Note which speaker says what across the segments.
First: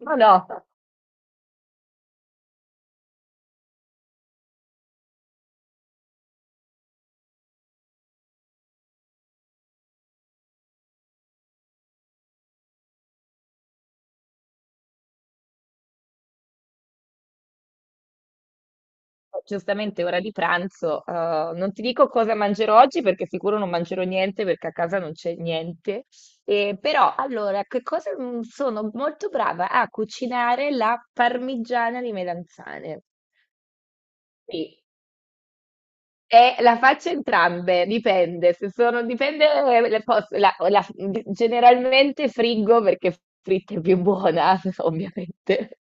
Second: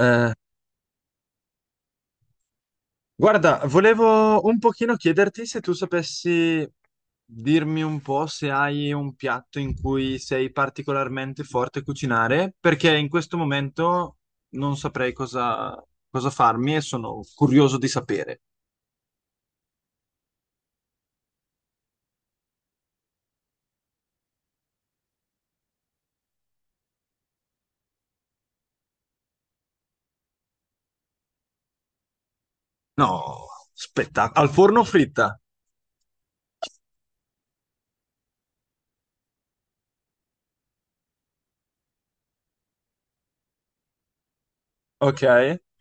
Speaker 1: Ma no,
Speaker 2: Guarda, volevo un pochino chiederti se tu sapessi dirmi un po' se hai un piatto in cui sei particolarmente forte a cucinare, perché in questo momento non saprei cosa farmi e sono curioso di sapere.
Speaker 1: giustamente ora di pranzo. Non ti dico cosa mangerò oggi perché sicuro non mangerò niente perché a casa non c'è niente. Però allora, che cosa sono molto brava a cucinare la parmigiana di melanzane.
Speaker 2: No, spettacolo. Al
Speaker 1: Sì.
Speaker 2: forno fritta,
Speaker 1: E la faccio entrambe, dipende, se sono, dipende, le posso- la- la- generalmente friggo perché fritta è più buona,
Speaker 2: ok?
Speaker 1: ovviamente.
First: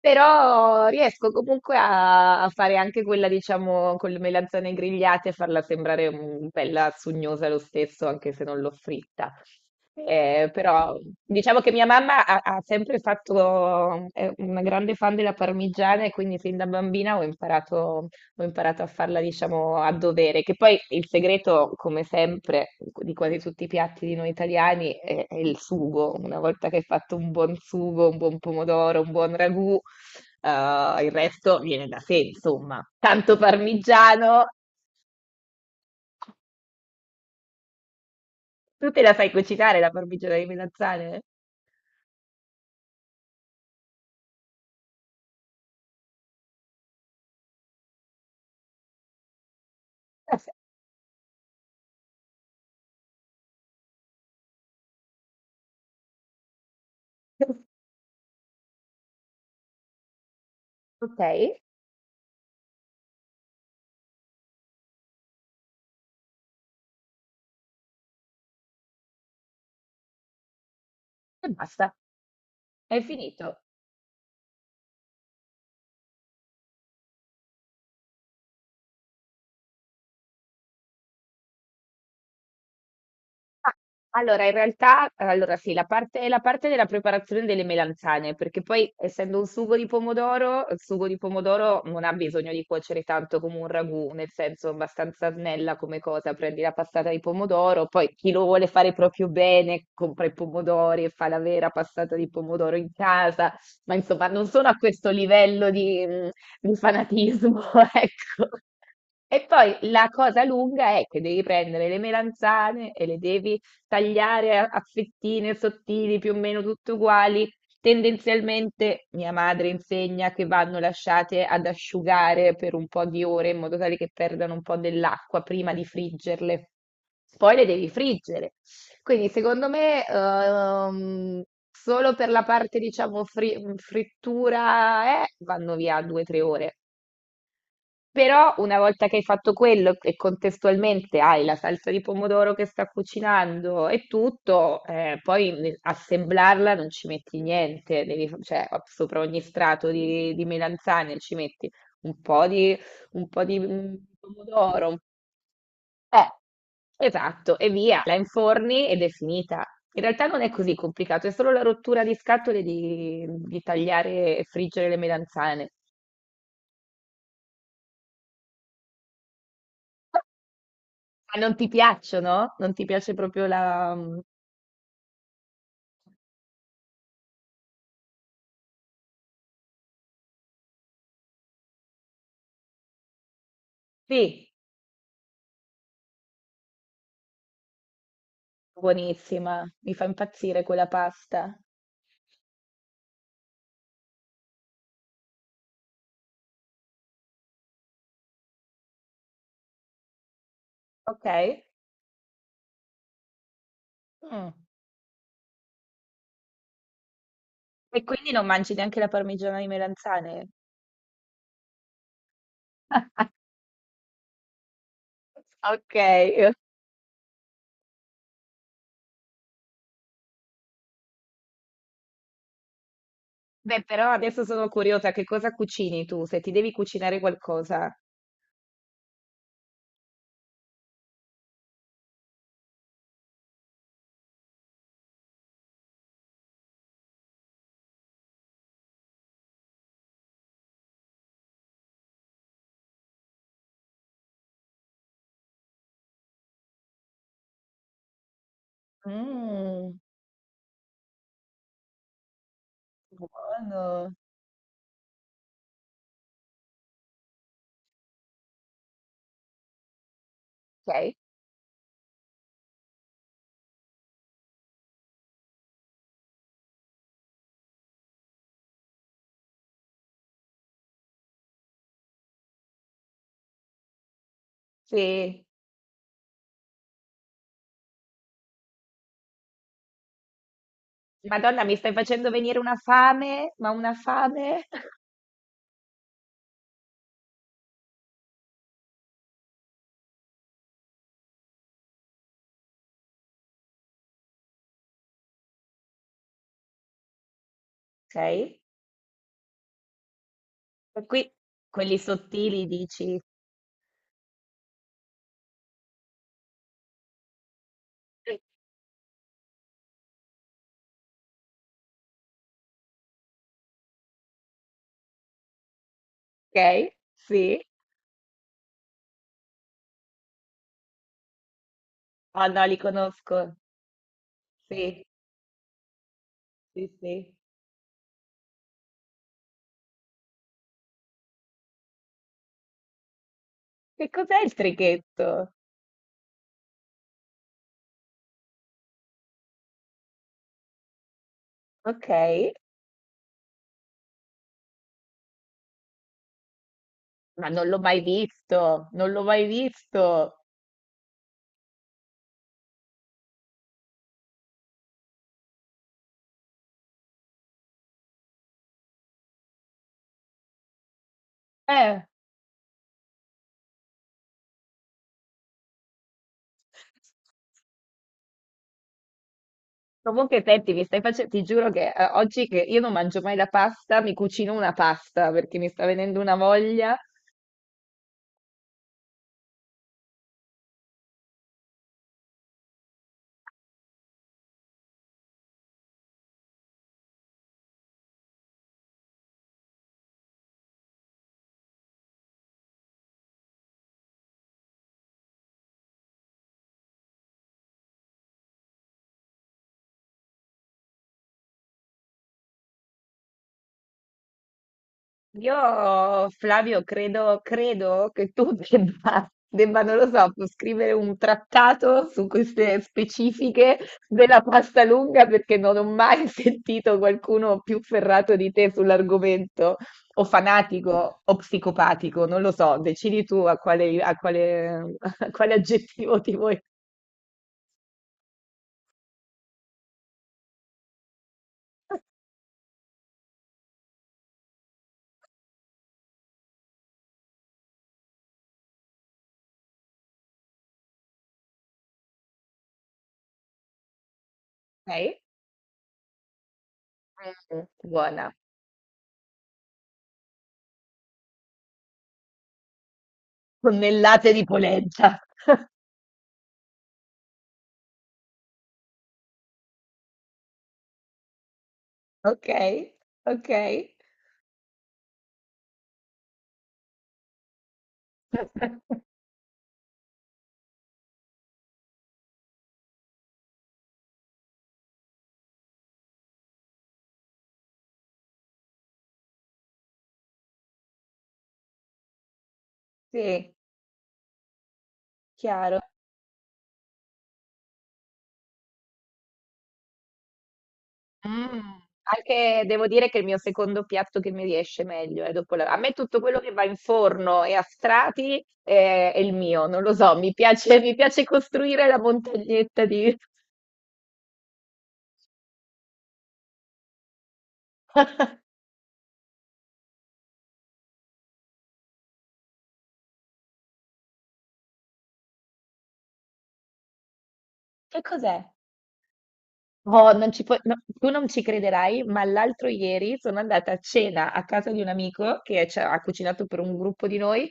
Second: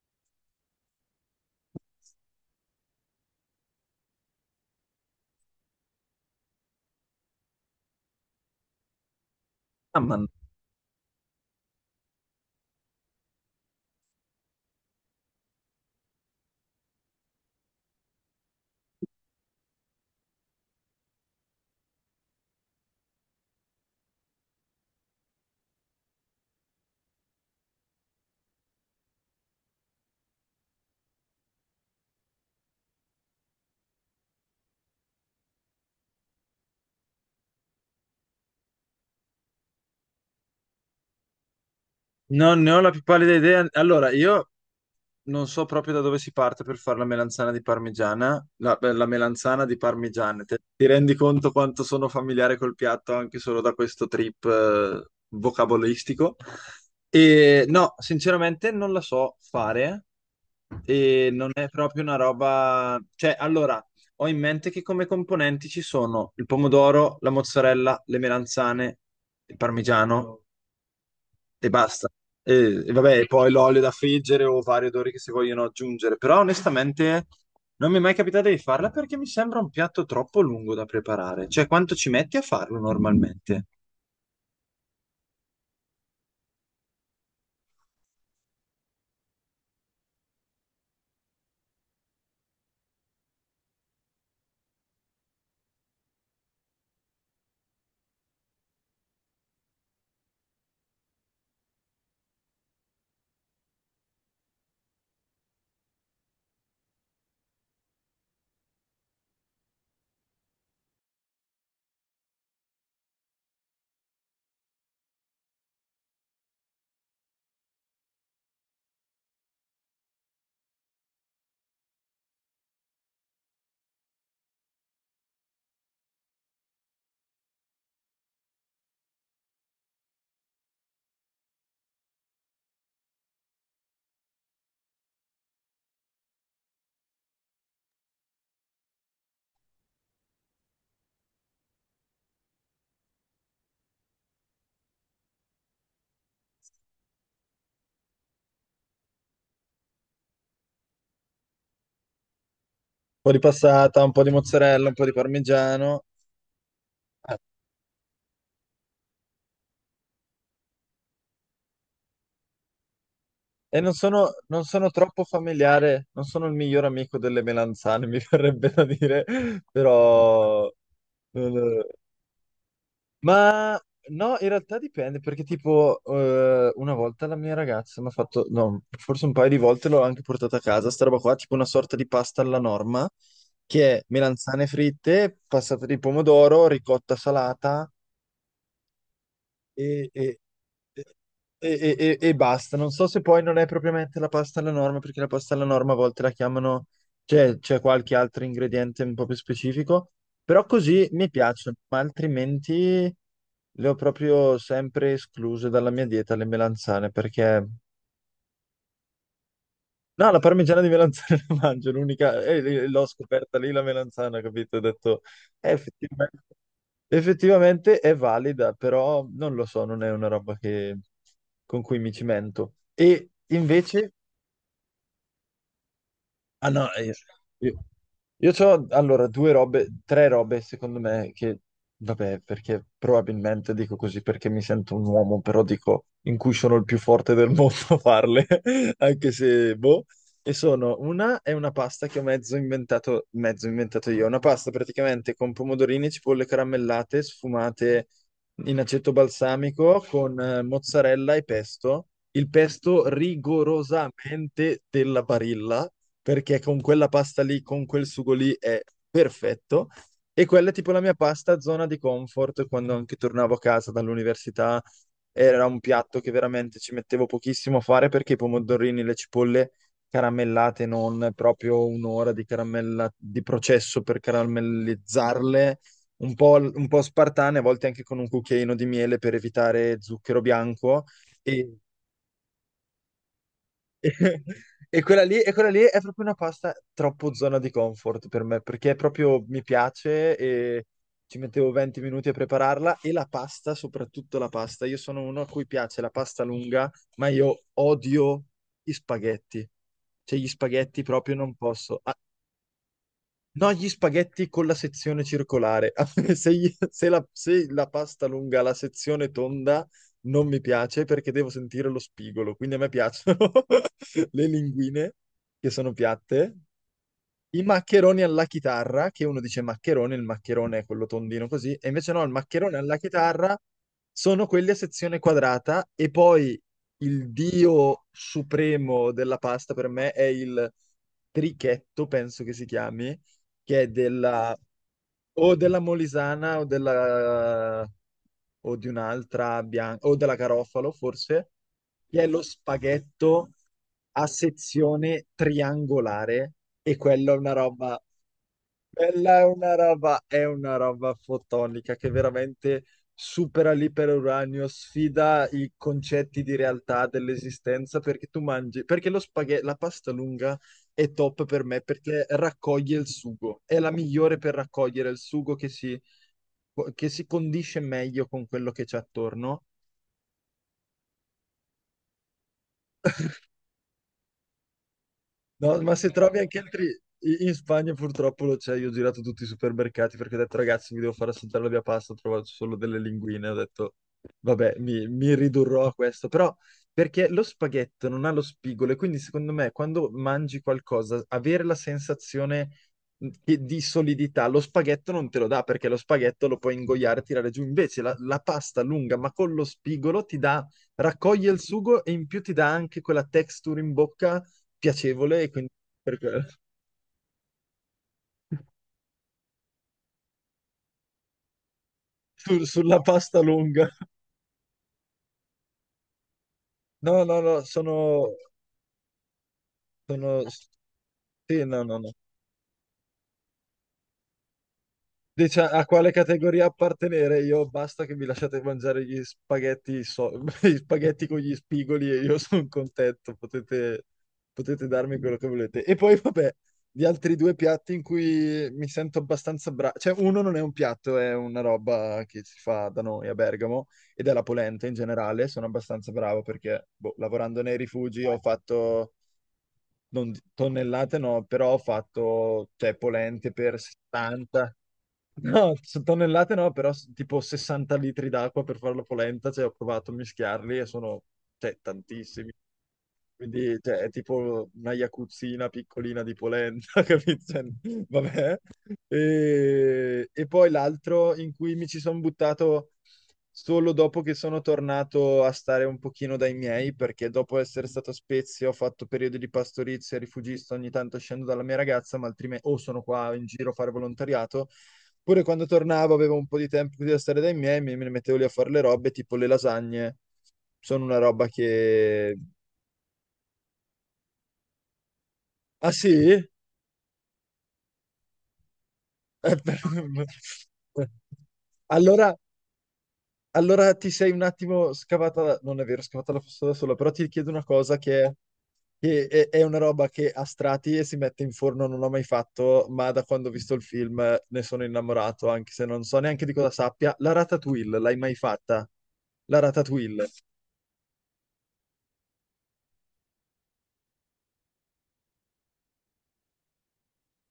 Speaker 1: Però riesco comunque a fare anche quella, diciamo, con le melanzane grigliate e farla sembrare bella sugnosa lo stesso, anche se non l'ho fritta.
Speaker 2: Ah, ma
Speaker 1: Però diciamo che mia mamma ha sempre fatto, è una grande fan della parmigiana e quindi sin da bambina ho imparato a farla, diciamo, a dovere. Che poi il segreto, come sempre, di quasi tutti i piatti di noi italiani è il sugo. Una volta che hai fatto un buon sugo, un buon pomodoro, un buon ragù. Il resto viene da sé, insomma. Tanto parmigiano. Tu te la fai cucinare la parmigiana di melanzane?
Speaker 2: non ne ho la più pallida idea. Allora, io non so proprio da dove si parte per fare la melanzana di parmigiana, la, beh, la melanzana di parmigiana. Ti rendi conto quanto sono familiare col piatto anche solo da questo trip vocabolistico? E no, sinceramente non la so fare
Speaker 1: Ok,
Speaker 2: e non
Speaker 1: e
Speaker 2: è proprio una roba. Cioè, allora, ho in mente che come componenti ci sono il pomodoro, la mozzarella, le melanzane, il parmigiano e
Speaker 1: basta.
Speaker 2: basta. E
Speaker 1: Hai
Speaker 2: vabbè, e
Speaker 1: finito.
Speaker 2: poi l'olio da friggere o vari odori che si vogliono aggiungere, però onestamente non mi è mai capitato di farla perché mi sembra un piatto troppo lungo da preparare. Cioè, quanto ci metti a farlo normalmente? Un
Speaker 1: Ah, Allora, in realtà, allora sì, la parte della preparazione delle melanzane, perché poi essendo un sugo di pomodoro, il sugo di pomodoro non ha bisogno di cuocere tanto come un ragù, nel senso abbastanza snella come cosa, prendi la passata di pomodoro, poi chi lo vuole fare proprio bene compra i pomodori e fa la vera passata di pomodoro in casa, ma insomma non sono a questo livello di fanatismo, ecco. E poi la cosa lunga è che devi prendere le melanzane e le devi tagliare a fettine sottili, più o meno tutte uguali. Tendenzialmente mia madre insegna che vanno lasciate ad asciugare per un po' di ore in modo tale che perdano un po' dell'acqua prima di friggerle. Poi le devi friggere. Quindi secondo me solo per la parte, diciamo, frittura vanno via due o tre ore. Però una volta che hai fatto quello e contestualmente hai la salsa di pomodoro che sta cucinando e tutto, poi assemblarla non ci metti niente, devi, sopra ogni strato di melanzane ci metti un po' di, un
Speaker 2: po' di
Speaker 1: po' di
Speaker 2: passata, un po' di mozzarella, un
Speaker 1: pomodoro.
Speaker 2: po' di parmigiano.
Speaker 1: Eh, esatto, e via, la inforni ed è finita. In realtà non è così complicato, è solo la rottura di scatole di
Speaker 2: E
Speaker 1: tagliare e
Speaker 2: non
Speaker 1: friggere
Speaker 2: sono
Speaker 1: le
Speaker 2: troppo
Speaker 1: melanzane.
Speaker 2: familiare, non sono il miglior amico delle melanzane, mi verrebbe da dire, però
Speaker 1: Ma non ti
Speaker 2: non-
Speaker 1: piacciono? Non ti piace proprio
Speaker 2: ma
Speaker 1: la...
Speaker 2: no, in realtà dipende perché tipo una volta la mia ragazza mi ha fatto, no, forse un paio di volte l'ho anche portata a casa, sta roba qua, tipo una sorta di pasta alla norma, che è
Speaker 1: Sì,
Speaker 2: melanzane fritte, passate di pomodoro, ricotta salata
Speaker 1: buonissima, mi fa
Speaker 2: e, e-
Speaker 1: impazzire quella pasta.
Speaker 2: e- e basta. Non so se poi non è propriamente la pasta alla norma, perché la pasta alla norma a volte la chiamano, cioè c'è qualche altro ingrediente un po' più specifico, però così
Speaker 1: Ok.
Speaker 2: mi piace, ma altrimenti le ho
Speaker 1: Mm.
Speaker 2: proprio sempre escluse dalla mia dieta le melanzane, perché.
Speaker 1: E quindi non mangi neanche la parmigiana di
Speaker 2: No, la
Speaker 1: melanzane?
Speaker 2: parmigiana di melanzane la mangio, l'unica, e l'ho scoperta lì la melanzana, capito? Ho detto,
Speaker 1: Ok.
Speaker 2: effettivamente. Effettivamente è valida, però non lo so, non è una roba che- con cui mi cimento. E
Speaker 1: Beh, però
Speaker 2: invece
Speaker 1: adesso sono curiosa, che cosa cucini tu? Se ti
Speaker 2: ah
Speaker 1: devi
Speaker 2: no,
Speaker 1: cucinare
Speaker 2: io,
Speaker 1: qualcosa.
Speaker 2: io ho allora due robe, tre robe secondo me che, vabbè, perché probabilmente dico così perché mi sento un uomo, però dico in cui sono il più forte del mondo a farle, anche se, boh. E sono una, è una pasta che ho mezzo inventato io, una pasta praticamente con pomodorini, cipolle caramellate, sfumate in aceto
Speaker 1: Mm,
Speaker 2: balsamico, con mozzarella e pesto. Il pesto
Speaker 1: buono.
Speaker 2: rigorosamente della Barilla perché con quella pasta lì, con quel sugo lì è perfetto. E quella è tipo la mia
Speaker 1: Ok.
Speaker 2: pasta zona di comfort quando anche tornavo a casa dall'università. Era un piatto che veramente ci mettevo pochissimo a fare perché i pomodorini, le cipolle caramellate, non proprio un'ora di caramella di processo per
Speaker 1: Sì.
Speaker 2: caramellizzarle, un po', un po' spartane, a volte anche con un cucchiaino di miele per evitare zucchero bianco.
Speaker 1: Madonna, mi
Speaker 2: E
Speaker 1: stai facendo venire una fame, ma una fame.
Speaker 2: e quella lì, e quella lì è proprio una pasta troppo zona di comfort per me, perché è proprio mi piace e ci mettevo 20 minuti a prepararla e la pasta, soprattutto la pasta. Io sono uno a cui piace la pasta lunga, ma io
Speaker 1: Ok.
Speaker 2: odio
Speaker 1: E
Speaker 2: gli spaghetti. Cioè, gli spaghetti
Speaker 1: qui
Speaker 2: proprio non
Speaker 1: quelli
Speaker 2: posso.
Speaker 1: sottili dici.
Speaker 2: No, gli spaghetti con la sezione circolare. Se, se la pasta
Speaker 1: Sì.
Speaker 2: lunga ha la sezione tonda non mi piace perché devo sentire lo spigolo. Quindi a me piacciono le linguine che sono piatte,
Speaker 1: Ok,
Speaker 2: i
Speaker 1: sì.
Speaker 2: maccheroni alla chitarra, che uno dice maccherone, il maccherone è quello tondino così, e invece no, il
Speaker 1: Ah no,
Speaker 2: maccherone
Speaker 1: li
Speaker 2: alla
Speaker 1: conosco.
Speaker 2: chitarra sono quelli a
Speaker 1: Sì,
Speaker 2: sezione quadrata e poi
Speaker 1: sì,
Speaker 2: il
Speaker 1: sì.
Speaker 2: dio supremo della pasta per me è il trichetto, penso che si chiami, che è
Speaker 1: Che cos'è il
Speaker 2: della
Speaker 1: trichetto?
Speaker 2: o della Molisana o di un'altra bianca o della Garofalo forse,
Speaker 1: Ok,
Speaker 2: che è lo spaghetto a sezione triangolare e
Speaker 1: ma non l'ho mai visto, non l'ho
Speaker 2: quella
Speaker 1: mai visto.
Speaker 2: è una roba fotonica che veramente supera l'iperuranio, sfida i concetti di realtà dell'esistenza perché tu mangi, perché lo spaghetto, la pasta lunga è top per me
Speaker 1: Eh.
Speaker 2: perché raccoglie il sugo, è la migliore per raccogliere il sugo che si condisce meglio con quello che c'è attorno.
Speaker 1: Comunque, senti, mi stai facendo, ti giuro che oggi che io non mangio mai la pasta, mi cucino una pasta perché mi
Speaker 2: No,
Speaker 1: sta
Speaker 2: ma se
Speaker 1: venendo una
Speaker 2: Trovi anche altri.
Speaker 1: voglia.
Speaker 2: In Spagna purtroppo lo c'è, io ho girato tutti i supermercati perché ho detto ragazzi mi devo far assaggiare la mia pasta, ho trovato solo delle linguine, ho detto vabbè mi ridurrò a questo, però perché lo spaghetto non ha lo spigolo e quindi secondo me quando mangi qualcosa avere la sensazione di solidità, lo spaghetto non te lo dà perché lo spaghetto lo puoi ingoiare e tirare giù, invece la pasta lunga ma con lo spigolo ti dà, raccoglie il sugo e in più ti dà anche quella texture in bocca piacevole e quindi per quello.
Speaker 1: Flavio, credo, credo che tu debba, debba, non lo so, scrivere un trattato su queste
Speaker 2: Sulla pasta
Speaker 1: specifiche
Speaker 2: lunga.
Speaker 1: della pasta lunga perché non ho mai sentito
Speaker 2: No, no,
Speaker 1: qualcuno
Speaker 2: no,
Speaker 1: più
Speaker 2: sono,
Speaker 1: ferrato di te sull'argomento, o
Speaker 2: Sono.
Speaker 1: fanatico o
Speaker 2: Sì, no, no, no.
Speaker 1: psicopatico, non lo so, decidi tu a quale, a quale
Speaker 2: Dice a quale
Speaker 1: aggettivo ti vuoi.
Speaker 2: categoria appartenere? Io basta che mi lasciate mangiare gli spaghetti, gli spaghetti con gli spigoli e io sono contento, potete darmi quello che volete. E poi vabbè, gli altri due piatti in cui mi sento abbastanza bravo, cioè uno non è un piatto, è una roba che si fa da noi a Bergamo ed è la polenta in
Speaker 1: Ok?
Speaker 2: generale, sono abbastanza bravo perché boh, lavorando
Speaker 1: Mm,
Speaker 2: nei rifugi
Speaker 1: buona.
Speaker 2: ho fatto, non di- tonnellate no, però ho fatto cioè, polente per
Speaker 1: Tonnellate di
Speaker 2: 60.
Speaker 1: polenta.
Speaker 2: No, su tonnellate no, però tipo 60 litri d'acqua per fare la polenta, cioè ho provato a mischiarli e sono, cioè,
Speaker 1: Ok,
Speaker 2: tantissimi.
Speaker 1: ok.
Speaker 2: Quindi, cioè, è tipo una jacuzzina piccolina di polenta, capito? Cioè, vabbè. E poi l'altro in cui mi ci sono buttato solo dopo che sono tornato a stare un pochino dai miei, perché dopo essere stato a Spezia ho fatto periodi di pastorizia, rifugista, ogni tanto scendo dalla mia ragazza, ma altrimenti o sono qua in
Speaker 1: Sì,
Speaker 2: giro a fare volontariato. Pure quando
Speaker 1: chiaro.
Speaker 2: tornavo avevo un po' di tempo da stare dai miei, mi me ne mettevo lì a fare le robe, tipo le lasagne. Sono una roba
Speaker 1: Mh.
Speaker 2: che.
Speaker 1: Anche devo dire che il mio secondo piatto che mi riesce meglio, dopo la a
Speaker 2: Ah
Speaker 1: me
Speaker 2: sì?
Speaker 1: tutto quello che va in forno e a strati, è il
Speaker 2: Eh,
Speaker 1: mio,
Speaker 2: per-
Speaker 1: non lo so, mi piace costruire la
Speaker 2: Allora,
Speaker 1: montagnetta di
Speaker 2: allora ti sei un attimo scavata, non è vero, scavata la fossa da sola, però ti chiedo una cosa che è una roba che a strati e si mette in forno, non l'ho mai fatto, ma da quando ho visto il film ne sono innamorato, anche se non so neanche di cosa sappia. La ratatouille,
Speaker 1: che
Speaker 2: l'hai mai
Speaker 1: cos'è?
Speaker 2: fatta? La
Speaker 1: Oh,
Speaker 2: ratatouille.
Speaker 1: non ci puoi- no, tu non ci crederai, ma l'altro ieri sono andata a cena a casa di un amico che ci ha cucinato per un gruppo di noi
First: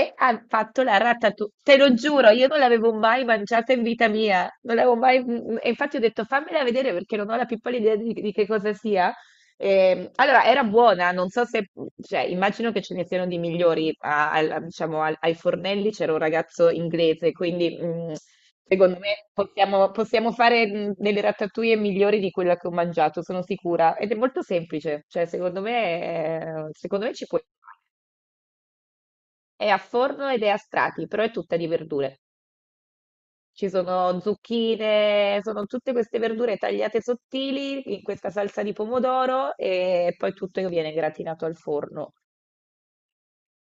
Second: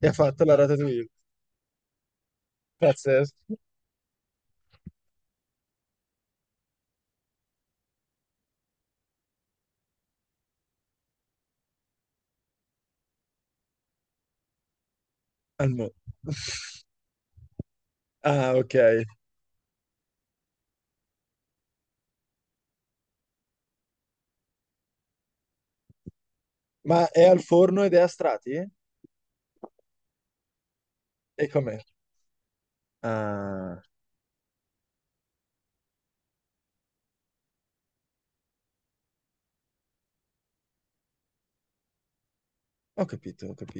Speaker 2: E ha fatto
Speaker 1: ha
Speaker 2: la
Speaker 1: fatto la
Speaker 2: ratatouille.
Speaker 1: ratatouille. Te lo giuro, io non l'avevo mai
Speaker 2: Pazzesco.
Speaker 1: mangiata in vita mia, non l'avevo mai... E infatti ho detto fammela vedere perché non ho la pippola idea di che cosa sia. Allora, era buona, non so se... cioè, immagino che ce ne siano di migliori, diciamo, ai
Speaker 2: Al mo-
Speaker 1: fornelli c'era un ragazzo inglese, quindi...
Speaker 2: Ah, ok.
Speaker 1: Secondo me possiamo, possiamo fare delle ratatouille migliori di quella che ho mangiato, sono sicura. Ed è molto semplice, cioè secondo
Speaker 2: Ma
Speaker 1: me
Speaker 2: è
Speaker 1: ci
Speaker 2: al
Speaker 1: puoi fare.
Speaker 2: forno ed è a strati?
Speaker 1: È a forno ed è a strati, però è
Speaker 2: E
Speaker 1: tutta di
Speaker 2: com'è?
Speaker 1: verdure. Ci
Speaker 2: Ah,
Speaker 1: sono zucchine, sono tutte queste verdure tagliate sottili in questa salsa di pomodoro e poi tutto viene gratinato al forno.
Speaker 2: ho capito, ho capito.